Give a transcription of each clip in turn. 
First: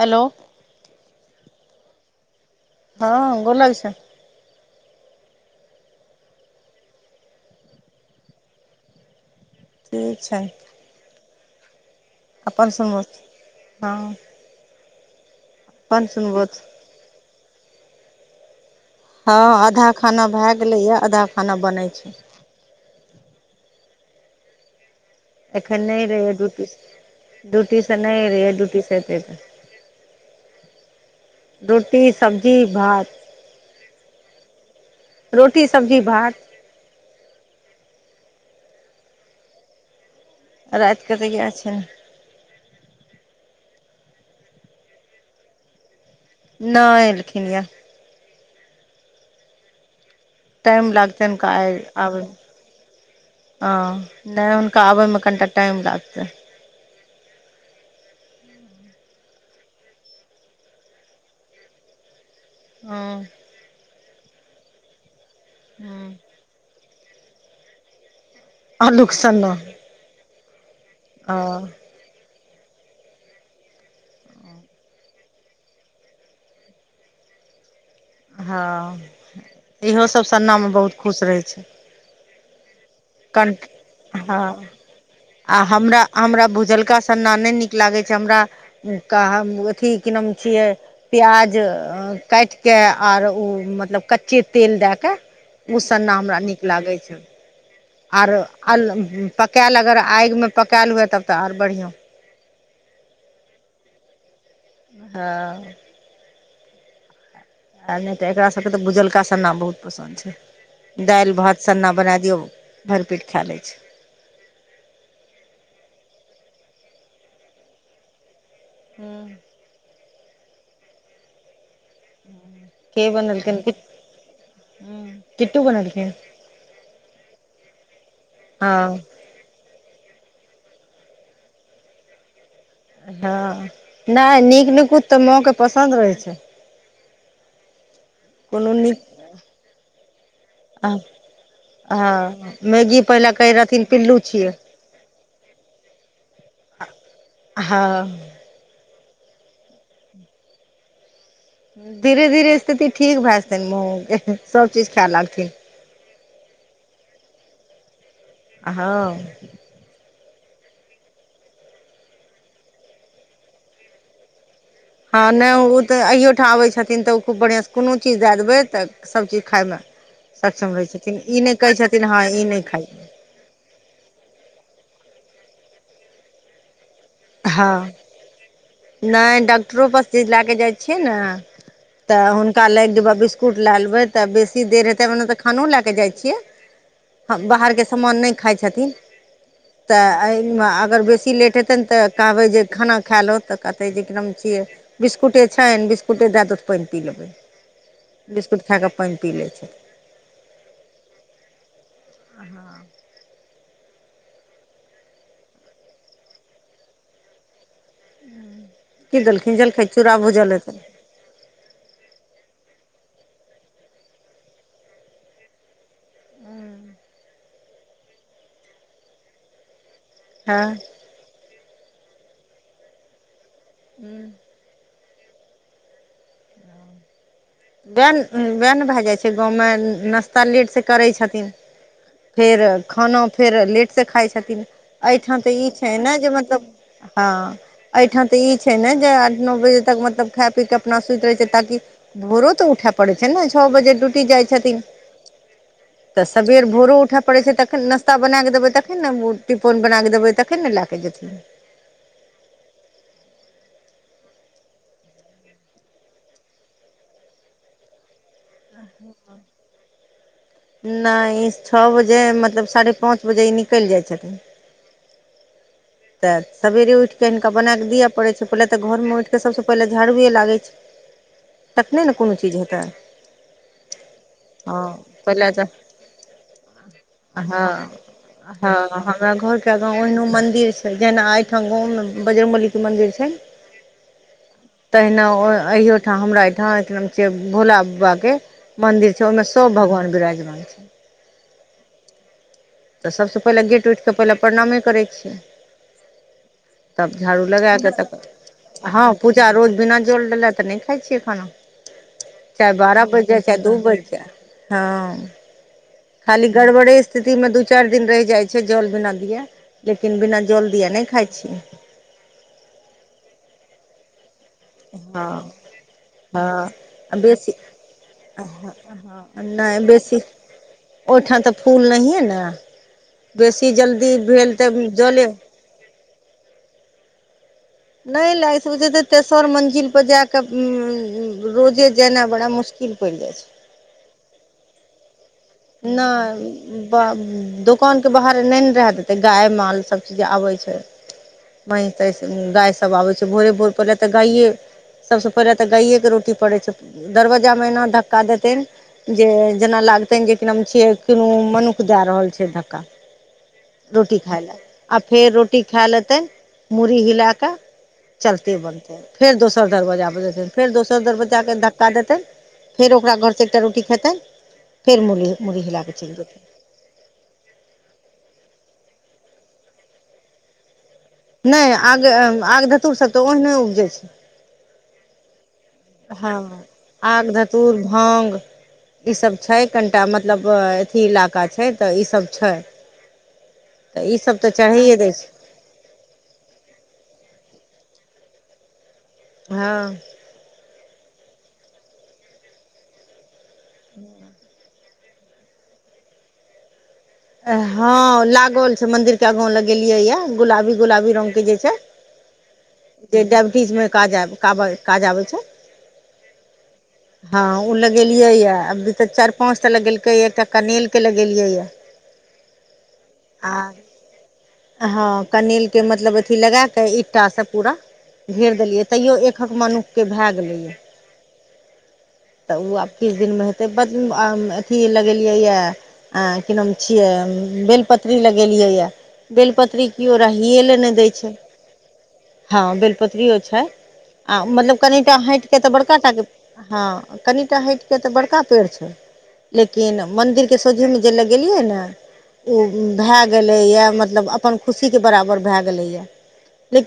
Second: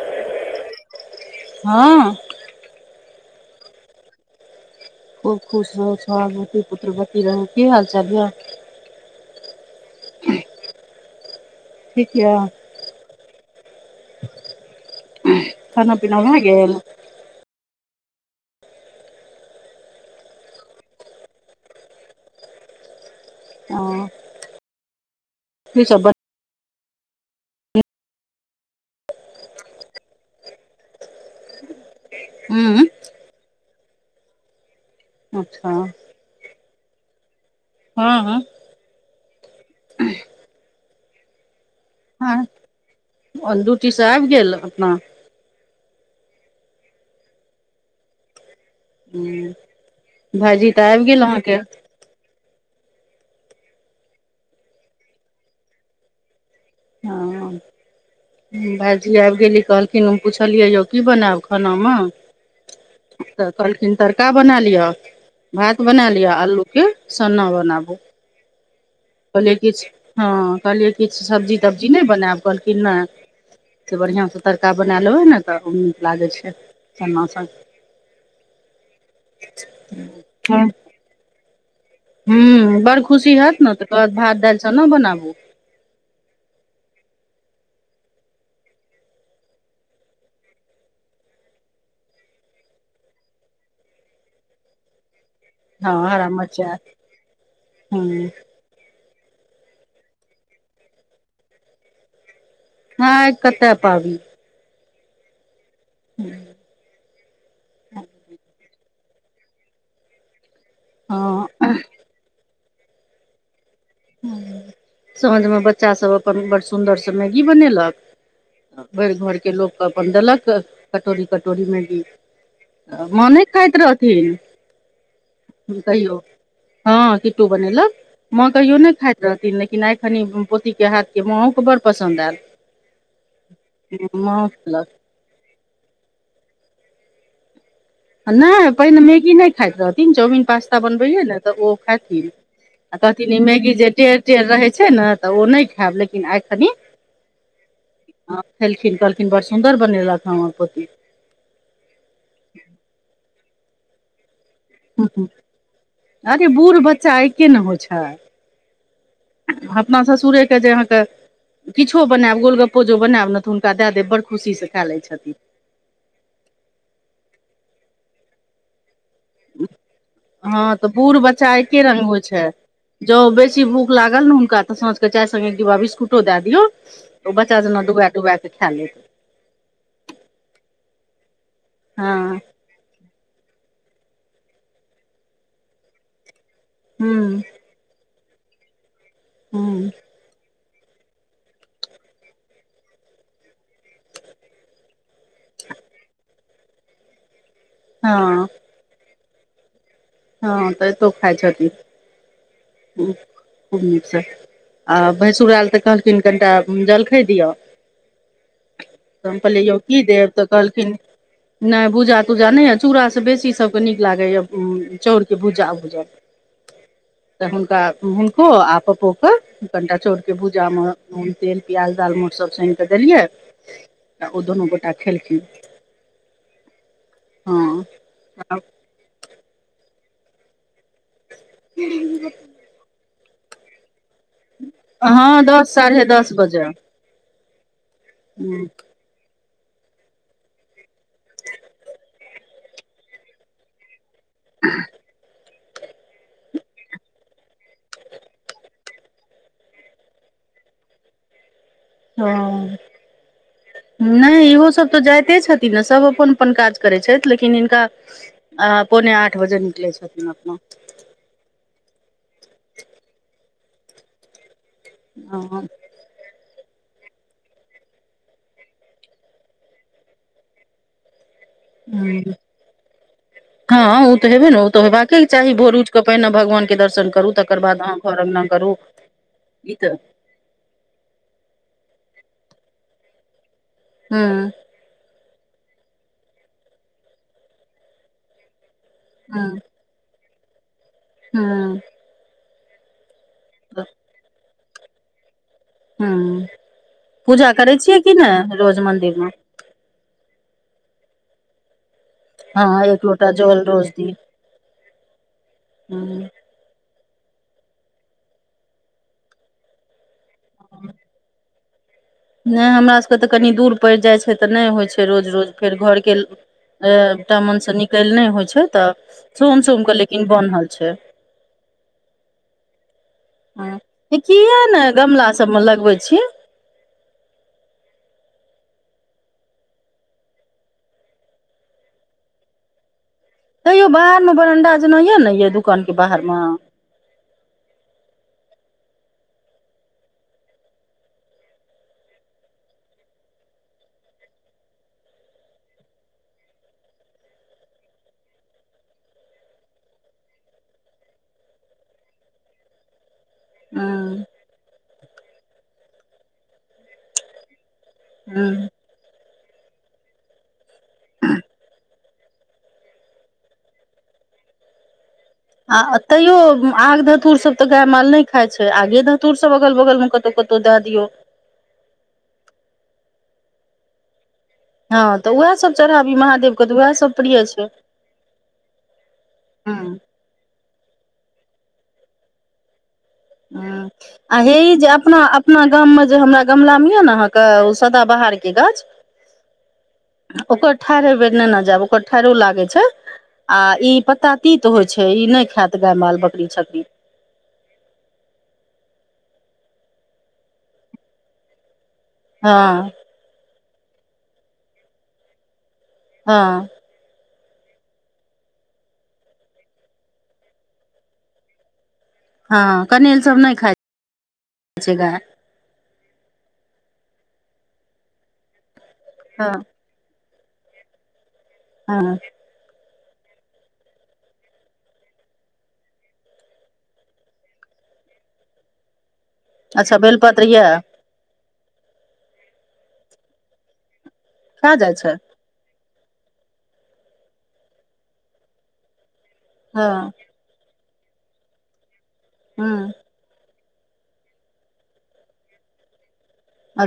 Hello. ह ह गोल लगि छि यन खूब खुश रहू सोहग बाटी पुत्र बती रहू की हाल चल या ठीक छै। ठीक या कोनस ह खाना पीना भऽ सुनबोथ गेल हा आधा खाना भए गेलैए आधा खाना बनैत छै हा एखन नहि रहैयए ड्यूटी ड्यूटीसँ नहि रहैए ड्यूटीसँ एतै त रोटी सब्जी बन भात। रोटी अच्छा सब्जी भात। ह ह रातिके तऽ इएह छै ह अदूटी दुटी से आबि गेल अपना नहि लिखिनय भाजी तऽ आबि गेल अहाँकेँ आबै ह नहि हुनका आबैमे कनिटा टाइम लागतै ह भाजी आबि गेली कहलखिन हम पुछलियै यौ कि बनायब खाना मे हँ तऽ कहलखिन तड़का बना लिआ भात हँ बना लिआ आल्लू के सना बनाबू आलू। कहलियै किछु हँ कहलियै किछु ओ सब्जी तब्जी नहि बनायब कहलखिन नै से बढ़िआसँ तड़का बना लेबै ने तऽ ओ नीक लागै छै चन्ना सभ हँ इहो सभ सनामे बहुत खुश रहै छै ह बड़ खुशी कन होत ने तऽ कर कह बाद भात हँ दालिसँ ने बनाबू हमरा हमरा भुजलका सन्ना नहि नीक लागैत छै हमरा कह हम अथी कि नाम छियै प्याज काटि कऽ आर ओ मतलब कच्चे तेल दय कऽ उ हँ सन्ना हरा हमरा नीक मरचाइ लागै छै हूँ आरो अल-पकायल अगर आगिमे पका लेबै तऽ तब तऽ आर बढ़ियाँ हाँ कतऽ पाबि [unintelligible] हूँ आ नहि तऽ एकरा सभकेँ तऽ भुजलका सन्ना बहुत पसन्द छै दालि हँ भात सन्ना बना दियौ भरपेट खा लै छै साँझमे बच्चा सभ अपन बड्ड सुन्दरसँ मैगी बनेलक भरि हूँ घर के लोकके अपन देलक कटोरी कटोरी मे भी के माँ नै बनेलखिन खाइत रहथिन किट्टू बनेलखिन कहियो हाँ किट्टू बनेलक माँ कहियो हँ नहि खाइत रहथिन लेकिन आइखनि पोतीके हाथके माँओके बड्ड पसन्द आएल हाँ नहि नीक नकुत तऽ माँके पसन्द रहै छै नहि कोनो नीक पहिने मैगी नहि खाइत रहथिन चाउमिन पास्ता बनबैयै न तऽ ओ खाथिन हँ आ मैगी पहिले कहथिन कहै मैगी रहथिन जे पिल्लू टेढ़ टेढ़ छियै रहै छै ने तऽ ओ नहि खायब लेकिन आइखनि हाँ हाँ खेलखिन कहलखिन बड़ सुन्दर बनेलक हँ हमर पोती धीरे धीरे स्थिति ठीक भए जेतै माँअ के सबचीज खायए लगथिन अरे बूढ़ बच्चा ऐके न होइ छै हाँ अपना ससुरेके जे अहाँके किछो बनाएब गोलगप्पो जो बनाएब न तऽ हुनका दैय देब बड़ खुशी स हहाँ नहि ओ तऽ अहियो ठाम आबे छथिन तऽ ओ खूब बढ़ियाँ से कोनो चीज दैय देबै तऽ सब चीज खाएमे हँ सक्षम रहै तऽ बूढ़ छथिन ई नहि कहै छथिन हाँ ई नहि खाइ ज्यों बेसी भूख लागल न हुनका तऽ सांझकऽ चाय सङ्गे एक डिब्बा बिस्कुटो दए दियौ ओ बच्चा हँ जेना डूबाए डूबाए नहि डॉक्टरो पास लाएके जाइ छियै न तऽ हँ हूँन ताले एक डिब्बा बिस्कुट लए लेबै तऽ बेसी देर हेतै ओनतऽ खानो लाए कऽ जाइ छियै हूँ हाँ बाहरके समान नै खाइ छथिन हूँ तऽ एहिमे अगर बेसी लेट हेतैन तऽ कहबै जे खाना खा लौथ तऽ कहतै जे की हम छियै बिस्कुटे छैन बिस्कुटे दए दौथ पैइन पी लेबै हँ बिस्कुट खा कऽ पैइन पी लेबै हाँ एतो खाइ छथिन [unintelligible] हूँ खुब नीक सँ आ भैंसुर आएल तऽ कहलखिन कनिटा जलखै दिअ की तऽ हम देलखिन कहलियै यौ जलखै की चूड़ा देब तऽ भुजल हेतै कहलखिन नहि भूजा तूजा नहि याऽ चूड़ासँ बेसी सभके नीक लागैए या चाउरके भूजा भूजल तऽ हुनका हुनको आ पपो केऽ कनिटा चाउर के हँ भूजामे नून तेल प्याज दालमोट सब सैन कऽ देलियै आ ओ दुनू गोटे आ खेलखिन हँ वएह वएह न भए जाइ छै गाँवमे नाश्ता लेटसे करै छथिन फेर खानो फेर लेट से खाइ छथिन एहिठाम हँ तऽ ई दस छै साढ़े ने जे दस बजे मतलब हाँ एहिठाम तऽ ई छै ने जे आठ नओ बजे तक मतलब खा पी के अपना सुति रहै छै ताकि भोरो तऽ उठाय पड़ै छै ने छअ बजे ड्यूटी जाइ छथिन तऽ सबेर भोरो उठय पड़ै छै तखन नास्ता बनाके देबै तखन ने टिफोन बना के देबै तखन ने ला भे जेथि ह [inaudible] नहि इहोसभ तऽ जाइते छथिन ने सभ अपन अपन काज करैत छथिन लेकिन हिनका। आ पौने आठ बजे निकल छथिन अपना। नहि ई छओ बजे मतलब साढ़े पाँच बजे ई निकलि जाई छथिन। हा तऽ सवेरे उठि कऽ हिनका बनाए कऽ दिअ पड़ै छै पहिले तऽ घर मे उठि कऽ सभसँ पहिले झाड़ुए लागै छै। तखने ने कोनो चीज हेते ह ओ तऽ हेबे ने ओ तऽ हेबाके चाही तऽ भोर उठकेऽ पहिने भगवान के दर्शन करू तकर बाद अहाँ घर अङ्गना ह करू हमरा घर के ई आगा तऽ ओहनो मंदिर जेना एहिठाम गाव मे बजर्गबलीके मन्दिर छै। ह तहिना अहिोठाम हमरा एहिहिठाम एक नाम छै भोला बाबाके। मंदिर छै ओहिमे हँ सभ भगवान विराजमान छै। हँ। तऽ सभसँ पहिले गेट उठि कऽ पहिले प्रणामे करे छियै। हँ तब झाड़ू पूजा करै लगा कऽ छियै कि ने रोज तऽ हँ मंदिर मे पूजा रोज बिना। जोल ले तऽ नहि खाई छियै खाना चाहे हँ बारह एक बाजि लोटा जाए चाहे जल दू रोज बाजि दी जाए। हँ। हँ। खाली गड़बड़े स्थिति मे दू चारि दिन रहि जाई छै जल बिना दि। लेकिन बिना जल दिए नहि खाई छी। नहि हमरा सभके तऽ कनी दूर पड़ि जाई छै। तऽ नहि होई छै रोज हँ रोज फेर घरके हँ टा बेसी मनसँ निकलि नहि होई छै तऽ। सोम नहि सोम के बेसी लेकिन बनल छै ओहिठाम तऽ फूल नहिए न बेसी जल्दी भेल किया तऽ ने जले। गमला सबमे लगबै छी नहि लाग से तऽ तेसर मंजिल पर जाक रोजे जेना बड़ा मुश्किल। प जाई छै। हैयौ बाहर मे बरडा जेना या ने दुकान के बाहर मे। दोकान के बाहर नहि ने रह देते गाय माल सभ चीज आबै छै। महंस तैस गायसभ आबै छै भोरे भोर पहिले तऽ गाए। सभसँ पहिले तऽ गाइएके रोटी पड़ै छै दरवजाजा महिना धक्का देतनि। जे जेना लागतनि जे कि नाम छिय किनु मनुख दए रहल छै धक्का। ह रोटी खाय लऽ आ फेर रोटी खाए लेतै मुरही हिला कऽ। चलते ह बनतै फेर दोसर दरवाजापर जेतै फेर दोसर दरवाजाके धक्का देतै। फेर ओक घरसँ एकटा रोटी खेते। फेर मल। आ तैयो आग धतुर सभ। तऽ गाय माल नहि खाई छै आगे ध तूर सभ अगल बगल मे कतौ कतौ दए दियौ। नहि आग आग धतुर सभ तऽ ओहने उपजै छै। हँ तऽ उएह सभ चढ़ाबी महादेवके तऽ वएह सभ प्रिय छै। हा ई सभ छै ह कनिटा मतलब अथी इलाका छै तऽ ई सभ छै। तऽ ईसभ हा तऽ जे चढ़ैए दै अपना। छै अपना गाम मे जे हमरा गमला मे य ने अहाँके ओ सदा बाहर के गाछ हँ ओकर ठार ह बेर नेने जायब ओकर ठरो लागे छै आ ई पतता तीत होय छै छै ई नय खायत गाय माल बकरी छकरी हँ लागल छै मंदिर के आगाँं लग गेलियै य गुलाबी गुलाबी रंग के जे छै हँ जे डायबिटीज मे काज काब काज आबै छै हँ [inaudible] हँ ओ लगेलिय यऽ अभी तऽ चार पाँच टा लगेलकै य एकटा कनैेल के लगेलियै यऽ हँ कनैल सब नय खाइ छै गाय हँ कनैल के मतलब अथी लगा के ईटा से पूरा घेर देलियै तैयो हँ एकक मनुषके भए गेलैए हँ तऽ ओ आब किछु दिनमे हेतै ब अथी लगेलियैए आ कि नाम छियै बेलपत्री लगेलियैए बेलपत्री अच्छा केओ बेलपत्र रहहिए यऽ ले नय दै छै हँ बेलपत्रियो छै आ खा मतलब जाइ छै कनिटा हैट ड़ कनि हट त बड़का पेड़ छै हँ लेकिन मंदिर सझे मे जे लगियै न उ हँ भऽ गेल [unintelligible] या मतलब अपन खुशी के बराबर भए गेले या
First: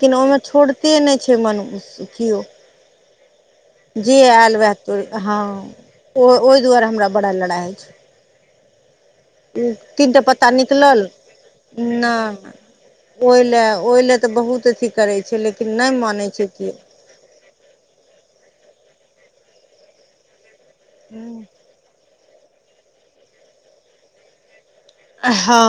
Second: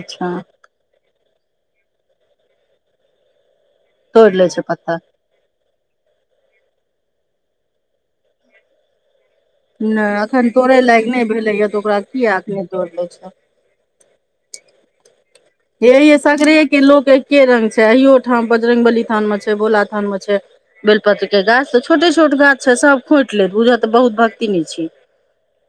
लेकिन ओहिमे छोड़ते नय छै मनुष्य केओ जे तोड़ि लै आयल छै वएह पत्ता तो हँ ओ ओय दुआरे हमरा बड़ा लड़ाइ होइ छै तीन टा नहि पत्ता एखन तोड़य निकलल लायक नहि भेलैए तऽ ओकरा नय किया एखने तोड़ि लै छै ओहि ल ओहि ल तऽ बहुत [unintelligible] करै छै लेकिन हे नहि यै मानै छै सगरेै के लोक के रंग छै अहियो ठाम बजरंग बली थान में छै बोलाथान मे छै बेलपत्र केओ के गाछ सब छोटे छोट गाछ छै सब खोइट लेत बुझ तऽ बहुत भक्तिनी छी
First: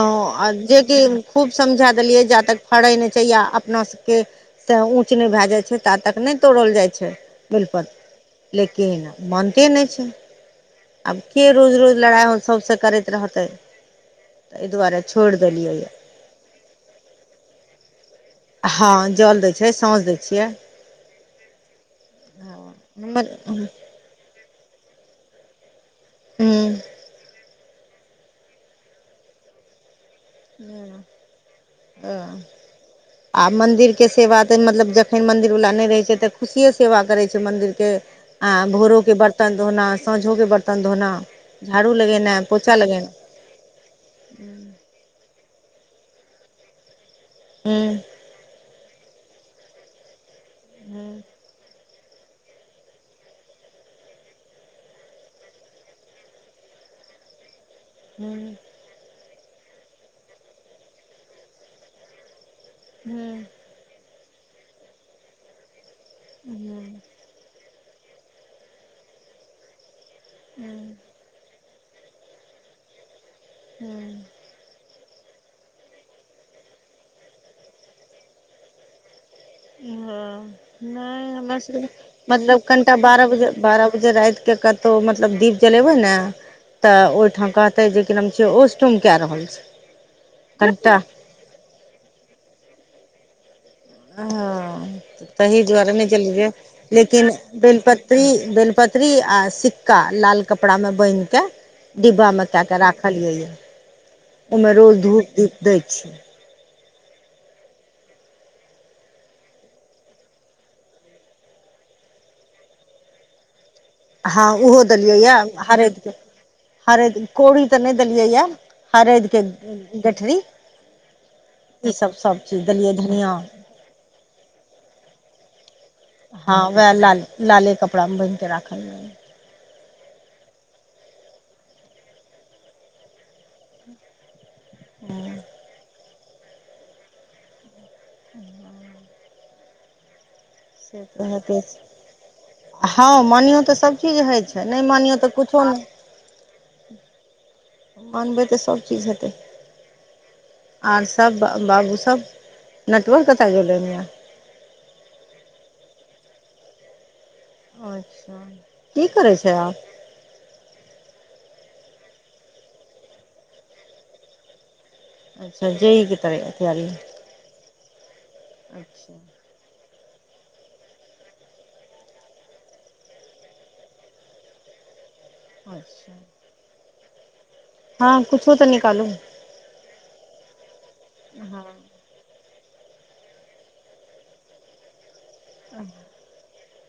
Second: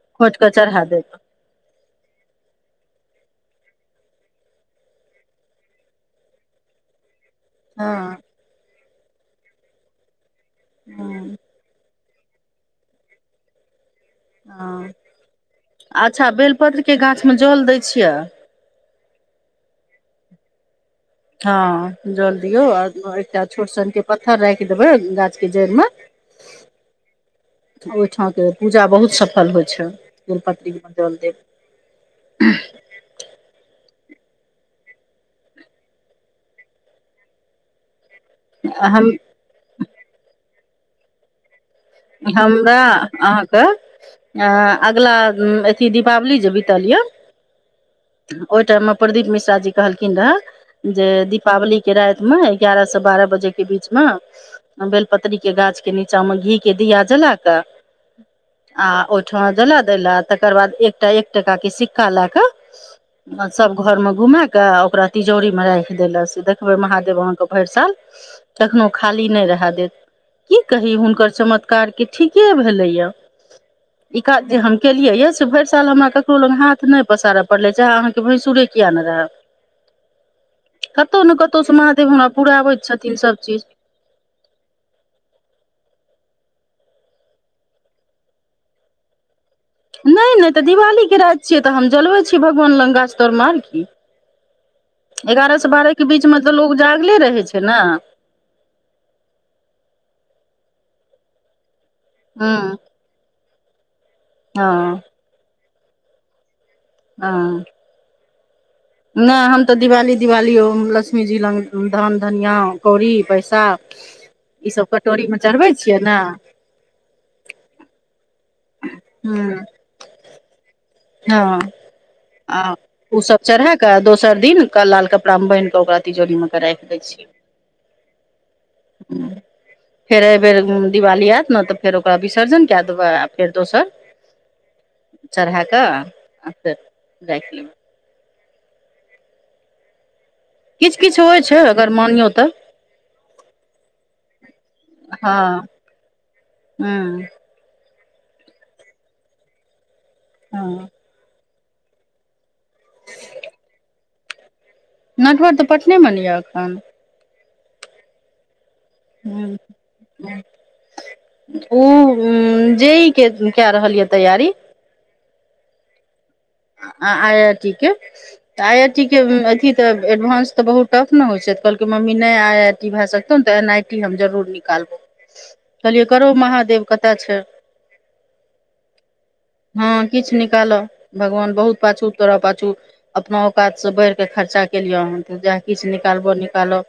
खोंट कऽ जे चढ़ा कि देत खूब समझा देलियै जा तक फड़ै नय छै या अपना सभके तै ऊँच नय भए जाइ छै ता तक नय तोड़ल जाइ छै बिल हँ लेकिन मानते नय छै आब हँ के रोज रोज लड़ाइ हो सबसे करैत रहतै एहि हँ दुआरे छोड़ि देलियै यए अच्छा बेलपत्रके गाछ मे जल दै छियै हँ जल दै छै साँझ दैत छियै हँ जल दियौ हँ आ हमर एकटा छोट सनके पत्थर राखि देबै गाछ के जड़ मे हूँ ओहिठामके पूजा बहुत सफल होइ छै तेलपत्रिकमे जल ह देब [unintelligible] आ मन्दिर के सेवा तऽ मतलब जखन मन्दिरवला नय रहै छै तऽ खुशिए सेवा करै छै मन्दिरके आ भोरो हम के बर्तन धोना सााँंझों के बर्तन धोना झाड़ू लगे हमरा अहाँके अगला अथी दीपावली जे बीतल यऽ हँ ओय टाइम मे प्रदीप मिश्रा जी कहलखिन रहए हूँ जे दीपावली के रात मे एगारह से बारह बजे के बीच मे बेल पत्री के गाछ के नीचा में घी गेल दिया जलाग [inaudible] आ ओहिठमा जला द ला तकर बाद एकटा एक टाका के सिक्का ले क हूँ सब घरमे घुम कऽ ओकरा तिजौरीमे रैख देलक से देखबै हूँ महादेव अहाँ साल कखनो खाली नै रहे देत की कही हुनकर चमतकार के ठीके भेले या ई जे हम केलिय यए से भैर साल हमरा ककरो लग हाथ नै पसारय पड़ले चाहे अहाँके भैंसुरे किया नै रहय ह नै कतहु ने हमरा कतहुसँ सब महादेव हमरा मतलब पुराबैत कनिटा छथिन बारह सभ बजे चीज बारह बे जे रातिके कतहु मतलब दीप जलेबै ने तऽ ओहिठाम कहतै जे कि नाम छिय ओस्टु्कए रहल छै नै नै तऽ कनिटा दिवालीके राति छियै तऽ हम जलबै छी भगवान लग गाछ तरमे आार की हँ ताहि एगारह से दुआरे बारह नहि के बीचमे तऽ लोक जागले रहै छै ने ी बेलपत्री आ सिक्का लाल कपड़ा में बैनह के डिब्बा मे एकटा हँ के राख खलियै यऽ ओहिमे रोज हँ धूप दीप दै छी हॅं नै हम तऽ दिवाली दिवाली लक्ष्मीजी लग धान धनिआ कौड़ी पैसा हँं ई ओहो सब देलियै कटोरी यए मे चढ़बै छियै हरैदिकके ने हरैद कौड़ी तऽ नै देलियै यए हरैद ह के गठरी हँ ईसभ सब चीज आ देलियै ओ धनिया सब चढ़ा दोसर दिन क लाल कपड़ा बैधह कऽ ओकरा तिजोरी मे हँ के राखि वएह लाल लाले कपड़ा मे बैनह के राखल हँ फेर एहिबेर दिवाली आयत ने तऽ फेर ओकरा विसर्जन केए देबै आ फेर दोसर चरहा कऽ आ फेर रैख लेब [inaudible] किछ से किछ तऽ होइ होइते छै अगर मानियौ तऽ हँ मानियौ तऽ सभचीज होइत छै नै मानियौ तऽ हँ किछो नै हँ मानबै तऽ सभचीज हेतै हँ आर सब बाबू सब नेटवर्क कतऽ गेललेन यऽ नटहर तऽ पटनेमे ने यऽ एखन अच्छा की करै हूँ छै आब ओ जे ई ‌के केरहल यऽ तैयारी अच्छा जे ई क तर तैयरी आइ आइ टी के आइ आइ टी के अथ तऽ एडवान्स तऽ बहुत टफ न होइ छै तऽ कहलकै मम्मी नै आइ आइ टी भए सकतौ ने तऽ एन आइ टी हम जरूर निकालबौ कहलियए अच्छा करो महादेव कतय छै हँ कुछो तऽ निकालू हँ किछ निकालह भगवान हँ बहुत पाछू तोरा पाछू अपना औकात से बढ़िके खर्चा केलियै हन जे किछ निकालबो निकालब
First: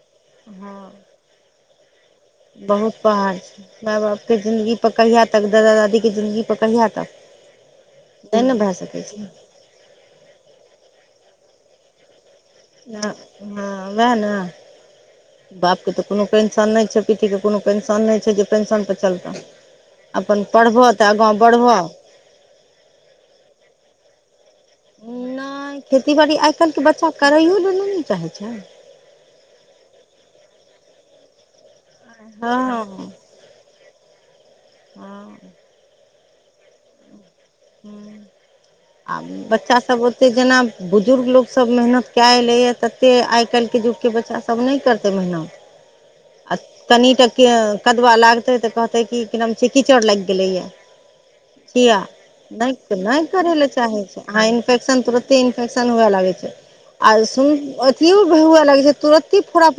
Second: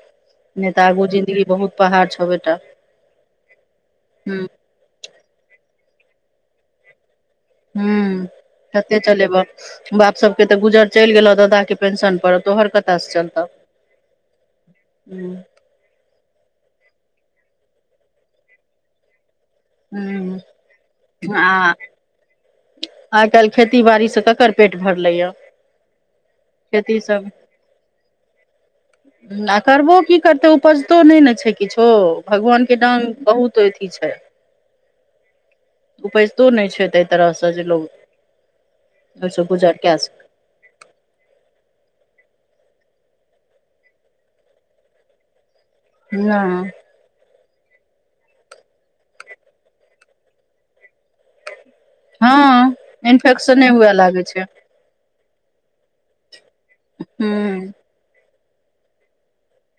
ने तऽ हँ आगू जिंदगी बहुत पहाड़ छबे बहुत पहाड़ छै माय बाप के जिंन्दगी प कहिया तक दादा दादी जिन्दगी प कहिया तक हूँ नै ने भए कते सकै छै चलेबह बाप सब के तऽ गुजर चैल गेलो दादा के पेंशन परड़ तोहर कत स चलतऽ हँ वएह ने हुॅं बापके तऽ कोनो पेंशन नय छै पीठीके कोनो पेंशन नय छै जे पेंशन पर चलतै हूँ अपन पढ़बह तऽ आगाँ आ बढ़बह आइ काल्ह खेती बाड़ीसँ ककर पेट भरलैया नय खेती बाड़ी आइ काल्ह के खेती बच्चा सब करैयो लए नय ने चाहैत छै आ करबो की करतै उपजतो नय ने छै किछो हँ भगवानके डांग बहुतथि ई छै हँ उपजितो नय छै ताहि तरहसँ जे लोक हूँ आ ओहिसँ गुजर कए बच्चासभ सकै ओतेक जेना बुजुर्ग लोकसभ मेहनत कए एलैएा तते आइकाल्हिके युगके बच्चासभ नय करतै मेहनत आ नहि कनिटा के कदवा लागतै तऽ कहतै क नाम छै कीचड़ लाइग गेलैए जिया नय हँ क नय करै लए इन्फेक्शने हुए चाहे लागै छै आइन इन्फेक्शन तुरते इन्फेक्शन हुए लागै छै आ हूँ सुन किव हुआ लगे छै तुरते फोरा